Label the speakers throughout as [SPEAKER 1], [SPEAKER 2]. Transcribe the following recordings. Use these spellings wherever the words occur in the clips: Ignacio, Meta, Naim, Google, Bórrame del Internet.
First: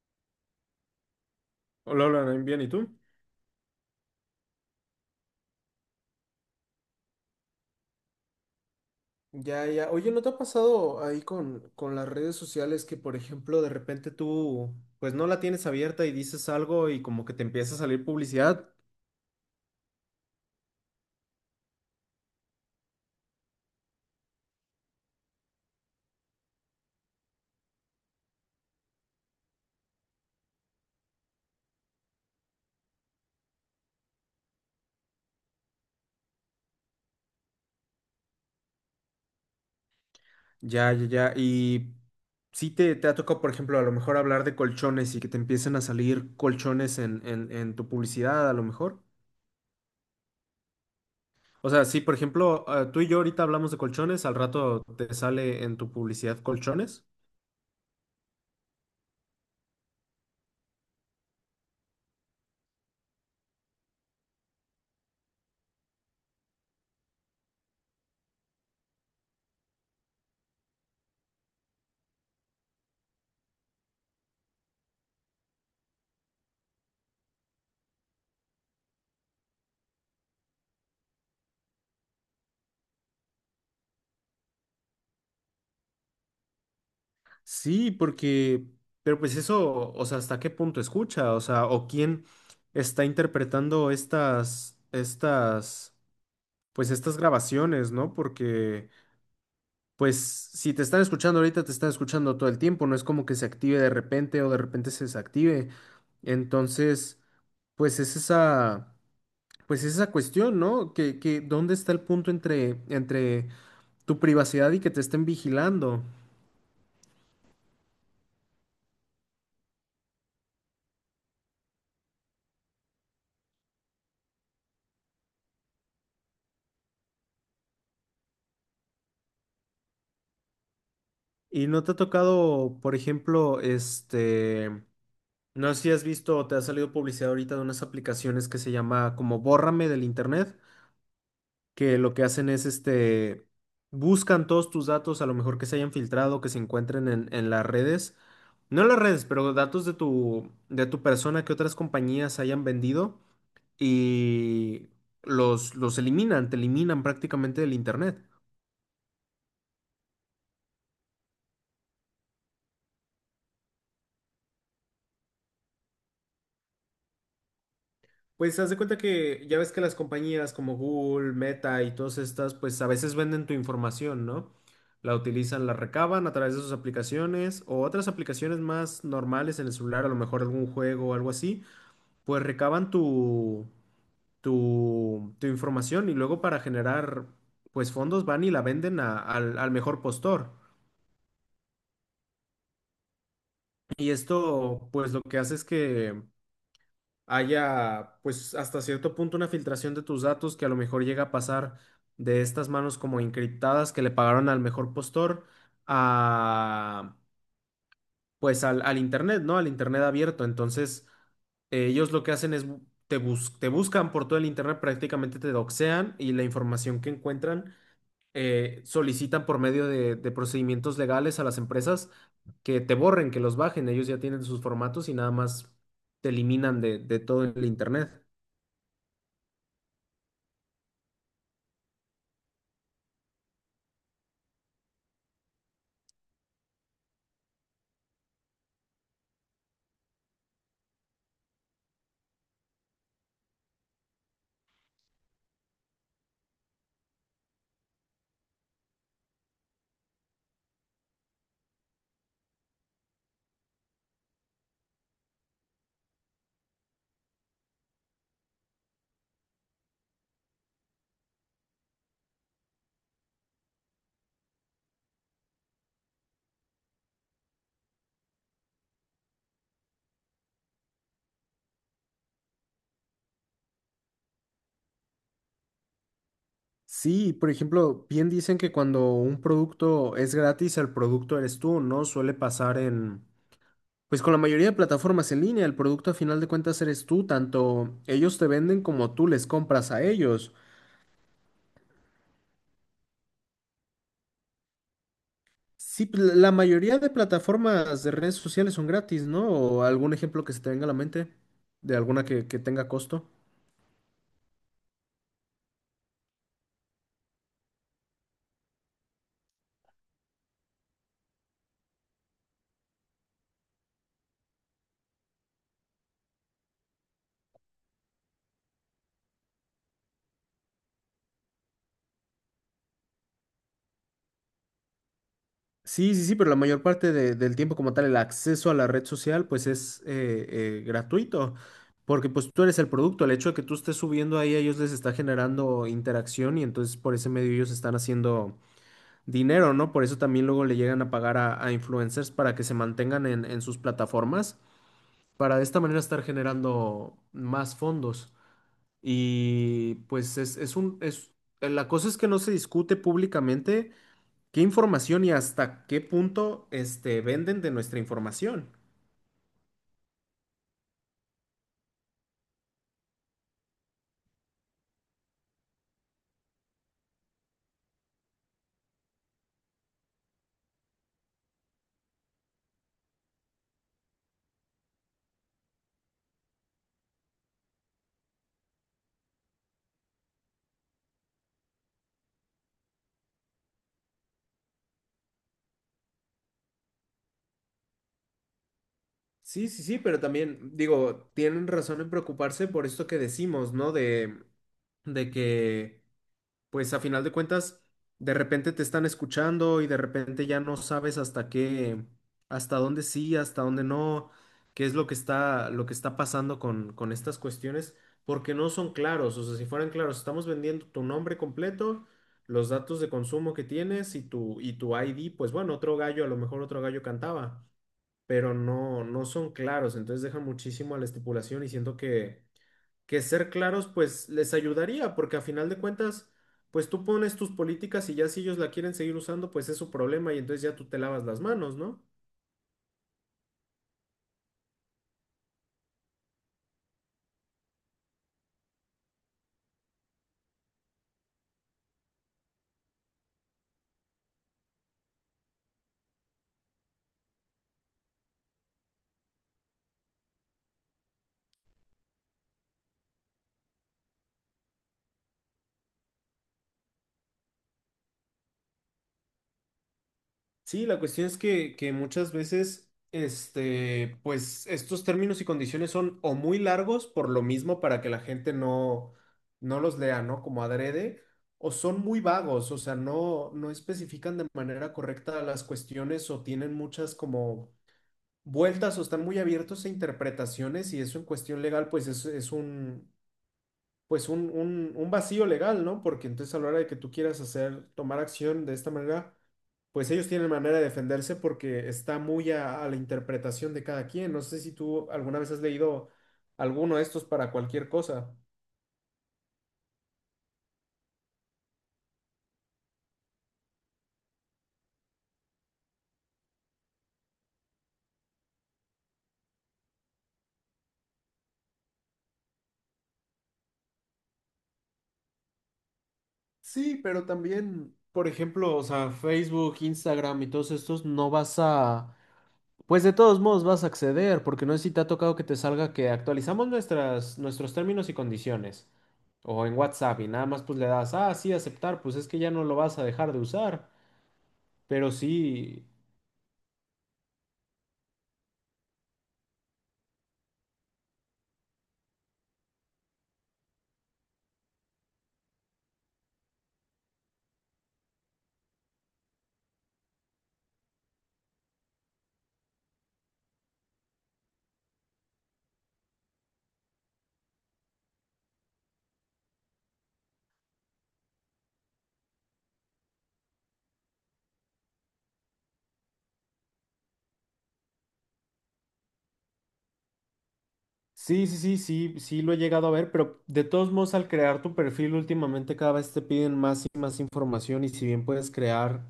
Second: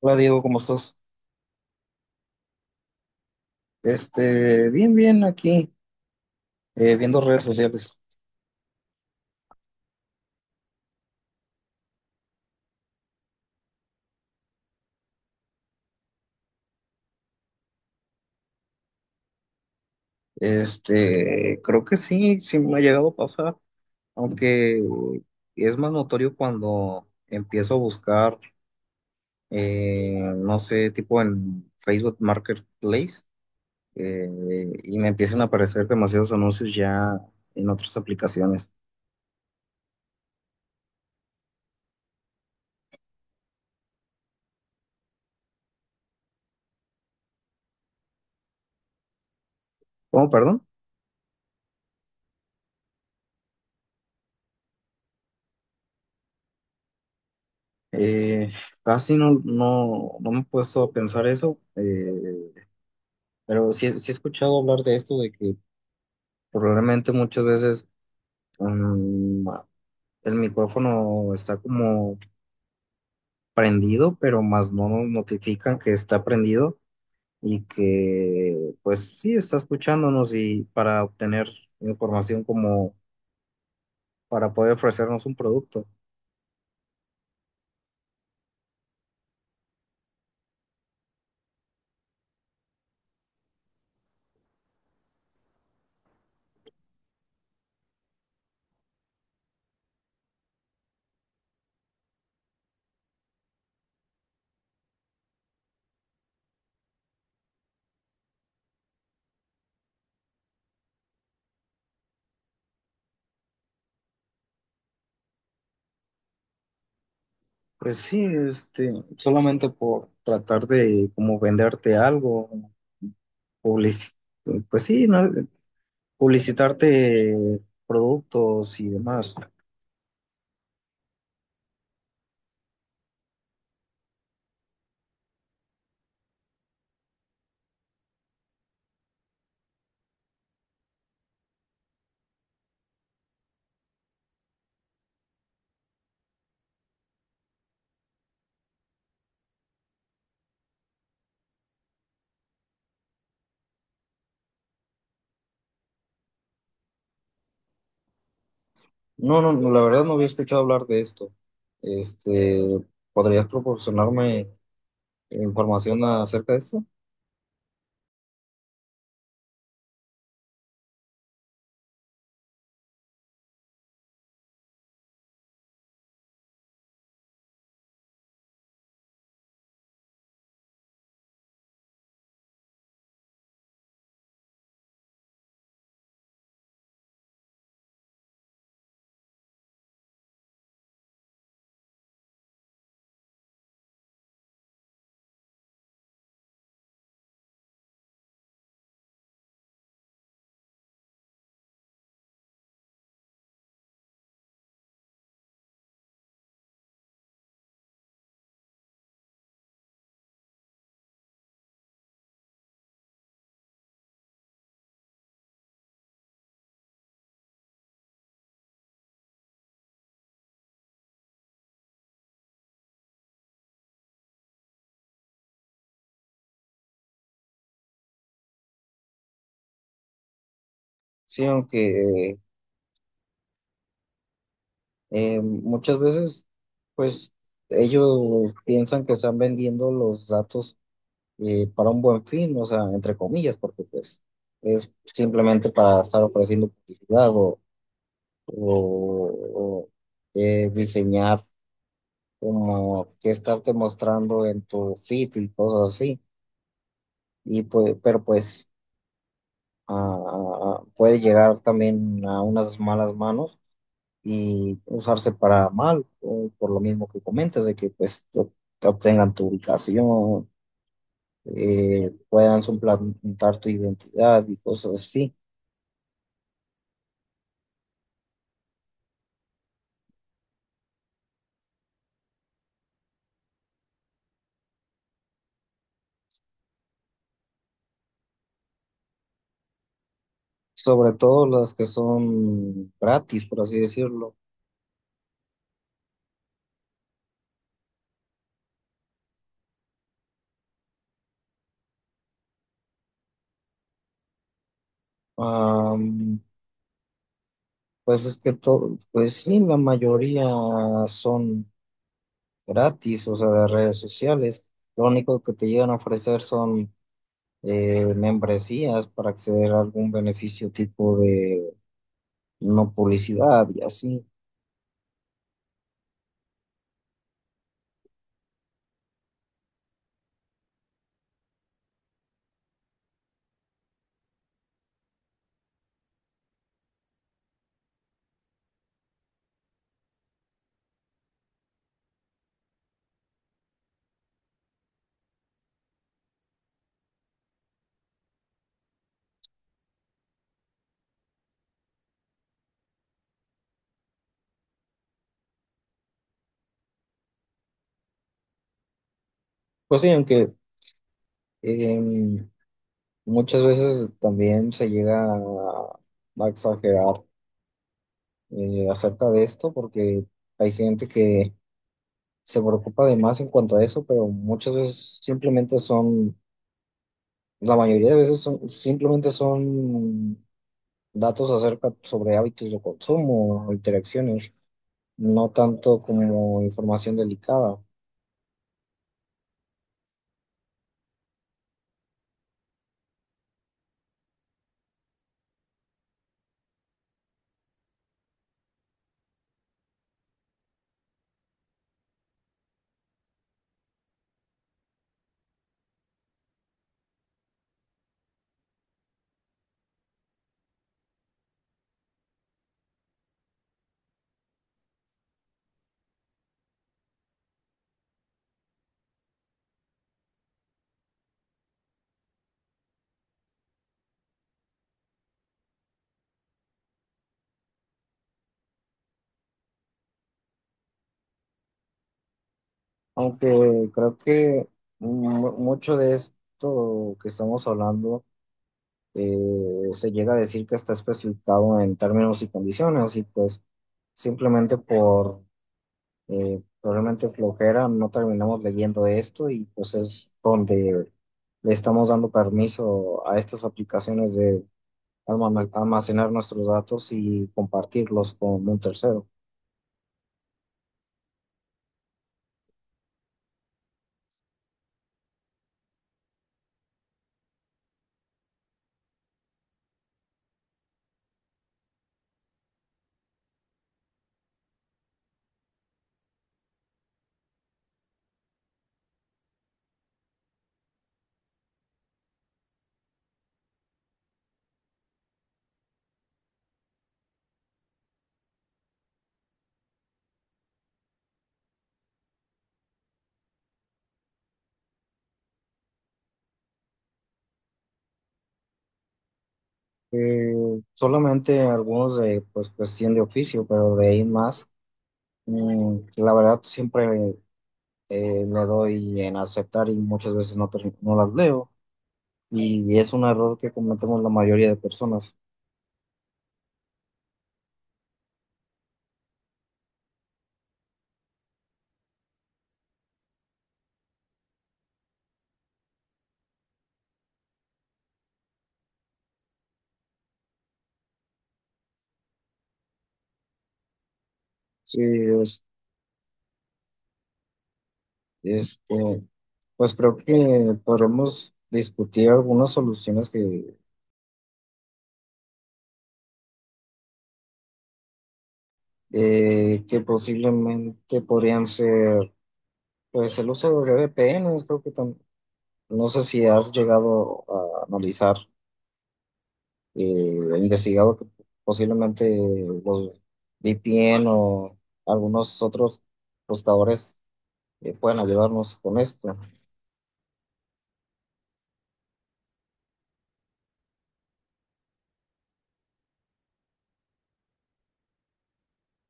[SPEAKER 1] Hola Diego, ¿cómo estás?
[SPEAKER 2] Hola, hola, Naim, bien, ¿y tú?
[SPEAKER 1] Bien, bien aquí, viendo redes sociales.
[SPEAKER 2] Ya, ya. Oye, ¿no te ha pasado ahí con las redes sociales que, por ejemplo, de repente tú, pues no la tienes abierta y dices algo y como que te empieza a salir publicidad?
[SPEAKER 1] Creo que sí, sí me ha llegado a pasar, aunque es más notorio cuando empiezo a buscar, no sé, tipo en Facebook Marketplace, eh, y me empiezan a aparecer demasiados anuncios ya en otras aplicaciones.
[SPEAKER 2] Ya, ya, ya. Y sí te ha tocado, por ejemplo, a lo mejor hablar de colchones y que te empiecen a salir colchones en tu publicidad, a lo mejor.
[SPEAKER 1] ¿Cómo, perdón?
[SPEAKER 2] O sea, sí, por ejemplo, tú y yo ahorita hablamos de colchones, al rato te sale en tu publicidad colchones.
[SPEAKER 1] Eh, casi no, no, no me he puesto a pensar eso. Pero sí, sí he escuchado hablar de esto, de que probablemente muchas veces mm, el micrófono está como prendido, pero más no nos notifican que está prendido y que pues sí está escuchándonos y para obtener información como para poder ofrecernos un producto.
[SPEAKER 2] Sí, porque, pero pues eso, o sea, ¿hasta qué punto escucha? O sea, ¿o quién está interpretando estas, pues estas grabaciones, ¿no? Porque, pues, si te están escuchando ahorita, te están escuchando todo el tiempo, no es como que se active de repente o de repente se desactive. Entonces, pues es esa, pues es esa cuestión, ¿no? ¿Dónde está el punto entre tu privacidad y que te estén vigilando?
[SPEAKER 1] Pues sí, este, solamente por tratar de como venderte algo, publici- pues sí, ¿no? Publicitarte productos y demás.
[SPEAKER 2] ¿Y no te ha tocado, por ejemplo, no sé si has visto o te ha salido publicidad ahorita de unas aplicaciones que se llama como Bórrame del Internet, que lo que hacen es, buscan todos tus datos, a lo mejor que se hayan filtrado, que se encuentren en las redes, no en las redes, pero datos de tu persona que otras compañías hayan vendido y los eliminan, te eliminan prácticamente del Internet.
[SPEAKER 1] No, no, no, la verdad no había escuchado hablar de esto. Este, ¿podrías proporcionarme información acerca de esto?
[SPEAKER 2] Pues haz de cuenta que ya ves que las compañías como Google, Meta y todas estas, pues a veces venden tu información, ¿no? La utilizan, la recaban a través de sus aplicaciones o otras aplicaciones más normales en el celular, a lo mejor algún juego o algo así, pues recaban tu información y luego para generar, pues fondos van y la venden al mejor postor. Y esto, pues lo que hace es que haya, pues hasta cierto punto una filtración de tus datos que a lo mejor llega a pasar de estas manos como encriptadas que le pagaron al mejor postor a, pues al internet, ¿no? Al internet abierto. Entonces, ellos lo que hacen es te buscan por todo el internet, prácticamente te doxean y la información que encuentran solicitan por medio de procedimientos legales a las empresas que te borren, que los bajen. Ellos ya tienen sus formatos y nada más te eliminan de todo el internet.
[SPEAKER 1] Sí, aunque muchas veces, pues, ellos piensan que están vendiendo los datos, para un buen fin, o sea, entre comillas, porque pues es simplemente para estar ofreciendo publicidad o diseñar como que estarte mostrando en tu feed y cosas así. Y pues, pero pues puede llegar también a unas malas manos y usarse para mal, o por lo mismo que comentas, de que pues te obtengan tu ubicación, puedan suplantar tu identidad y cosas así,
[SPEAKER 2] Sí, por ejemplo, bien dicen que cuando un producto es gratis, el producto eres tú, ¿no? Suele pasar en, pues con la mayoría de plataformas en línea, el producto a final de cuentas eres tú, tanto ellos te venden como tú les compras a ellos.
[SPEAKER 1] sobre todo las que son gratis, por así decirlo.
[SPEAKER 2] Sí, pues, la mayoría de plataformas de redes sociales son gratis, ¿no? ¿O algún ejemplo que se te venga a la mente de alguna que tenga costo?
[SPEAKER 1] Am, pues es que todo, pues sí, la mayoría son gratis, o sea, de redes sociales. Lo único que te llegan a ofrecer son membresías para acceder a algún beneficio tipo de no publicidad y así.
[SPEAKER 2] Sí, sí, sí, pero la mayor parte del tiempo como tal, el acceso a la red social, pues es gratuito, porque pues tú eres el producto, el hecho de que tú estés subiendo ahí a ellos les está generando interacción y entonces por ese medio ellos están haciendo dinero, ¿no? Por eso también luego le llegan a pagar a influencers para que se mantengan en sus plataformas, para de esta manera estar generando más fondos. Y la cosa es que no se discute públicamente. ¿Qué información y hasta qué punto venden de nuestra información?
[SPEAKER 1] Pues sí, aunque em, muchas veces también se llega a exagerar acerca de esto porque hay gente que se preocupa de más en cuanto a eso, pero muchas veces simplemente son, la mayoría de veces son, simplemente son datos acerca sobre hábitos de consumo, o interacciones, no tanto como información delicada.
[SPEAKER 2] Sí, sí, sí, pero también digo, tienen razón en preocuparse por esto que decimos, ¿no? De que... pues a final de cuentas, de repente te están escuchando y de repente ya no sabes hasta dónde sí, hasta dónde no, qué es lo que está pasando con estas cuestiones, porque no son claros. O sea, si fueran claros, estamos vendiendo tu nombre completo, los datos de consumo que tienes y tu ID, pues bueno, otro gallo, a lo mejor otro gallo cantaba, pero no, no son claros, entonces dejan muchísimo a la estipulación y siento que ser claros pues les ayudaría, porque a final de cuentas, pues tú pones tus políticas y ya si ellos la quieren seguir usando, pues es su problema y entonces ya tú te lavas las manos, ¿no?
[SPEAKER 1] Aunque creo que mucho de esto que estamos hablando se llega a decir que está especificado en términos y condiciones y pues simplemente por probablemente flojera no terminamos leyendo esto y pues es donde le estamos dando permiso a estas aplicaciones de almacenar nuestros datos y compartirlos con un tercero.
[SPEAKER 2] Sí, la cuestión es que muchas veces, pues estos términos y condiciones son o muy largos por lo mismo para que la gente no, no los lea, ¿no? Como adrede, o son muy vagos, o sea, no, no especifican de manera correcta las cuestiones o tienen muchas como vueltas o están muy abiertos a interpretaciones y eso en cuestión legal pues pues un vacío legal, ¿no? Porque entonces a la hora de que tú quieras hacer, tomar acción de esta manera, pues ellos tienen manera de defenderse porque está muy a la interpretación de cada quien. No sé si tú alguna vez has leído alguno de estos para cualquier cosa.
[SPEAKER 1] Eh, solamente algunos de pues cuestión de oficio, pero de ahí en más. Mm, la verdad, siempre le doy en aceptar y muchas veces no, no las leo. Y es un error que cometemos la mayoría de personas.
[SPEAKER 2] Sí, pero también, por ejemplo, o sea, Facebook, Instagram y todos estos, no vas a. Pues de todos modos vas a acceder, porque no sé si te ha tocado que te salga que actualizamos nuestros términos y condiciones. O en WhatsApp y nada más pues le das, ah, sí, aceptar, pues es que ya no lo vas a dejar de usar.
[SPEAKER 1] Sí,
[SPEAKER 2] Pero
[SPEAKER 1] es,
[SPEAKER 2] sí.
[SPEAKER 1] este, pues creo que podremos discutir algunas soluciones que posiblemente podrían ser, pues el uso de VPNs, creo que no sé si has llegado a analizar. He investigado que posiblemente los VPN o algunos otros buscadores pueden ayudarnos con esto.
[SPEAKER 2] Sí, lo he llegado a ver, pero de todos modos al crear tu perfil últimamente cada vez te piden más y más información y si bien puedes crear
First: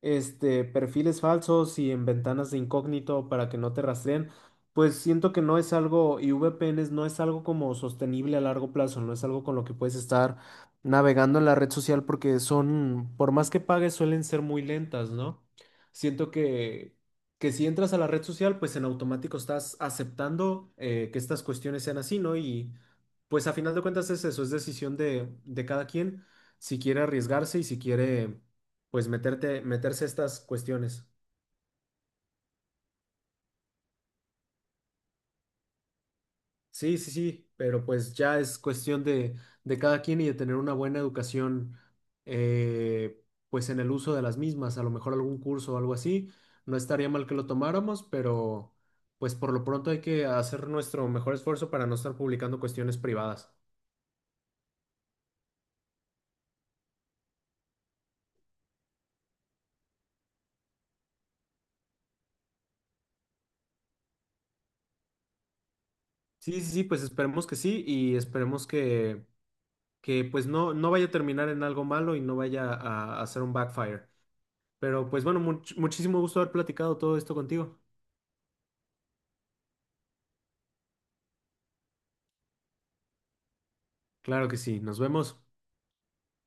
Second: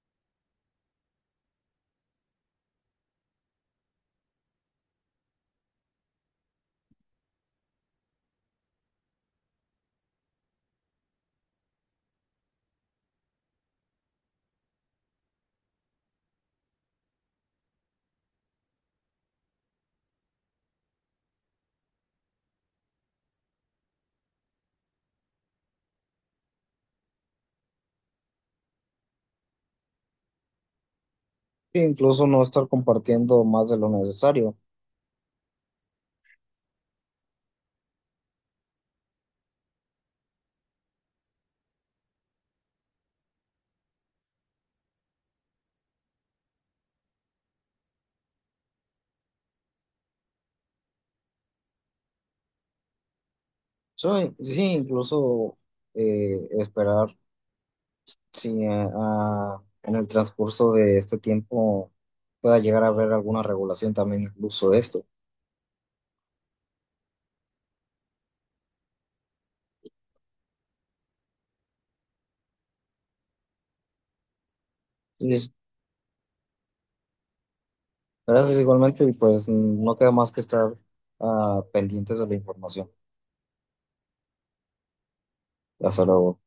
[SPEAKER 2] perfiles falsos y en ventanas de incógnito para que no te rastreen, pues siento que no es algo y VPNs no es algo como sostenible a largo plazo, no es algo con lo que puedes estar navegando en la red social porque son, por más que pagues, suelen ser muy lentas, ¿no? Siento que si entras a la red social, pues en automático estás aceptando que estas cuestiones sean así, ¿no? Y pues a final de cuentas es eso, es decisión de cada quien si quiere arriesgarse y si quiere, pues meterse a estas cuestiones.
[SPEAKER 1] E incluso no estar compartiendo más de lo necesario.
[SPEAKER 2] Sí, sí, sí, pero pues ya es cuestión de cada quien y de tener una buena educación, eh, pues en el uso de las mismas, a lo mejor algún curso o algo así, no estaría mal que lo tomáramos, pero pues por lo pronto hay que hacer nuestro mejor esfuerzo para no estar publicando cuestiones privadas.
[SPEAKER 1] So, sí, incluso esperar si en el transcurso de este tiempo pueda llegar a haber alguna regulación también incluso de esto.
[SPEAKER 2] Sí, sí, sí, pues esperemos que sí y esperemos que pues no, no vaya a terminar en algo malo y no vaya a hacer un backfire. Pero pues
[SPEAKER 1] Y
[SPEAKER 2] bueno, muchísimo gusto haber platicado todo esto contigo.
[SPEAKER 1] gracias igualmente y pues no queda más que estar pendientes de la información.
[SPEAKER 2] Claro que sí, nos vemos.
[SPEAKER 1] Hasta luego.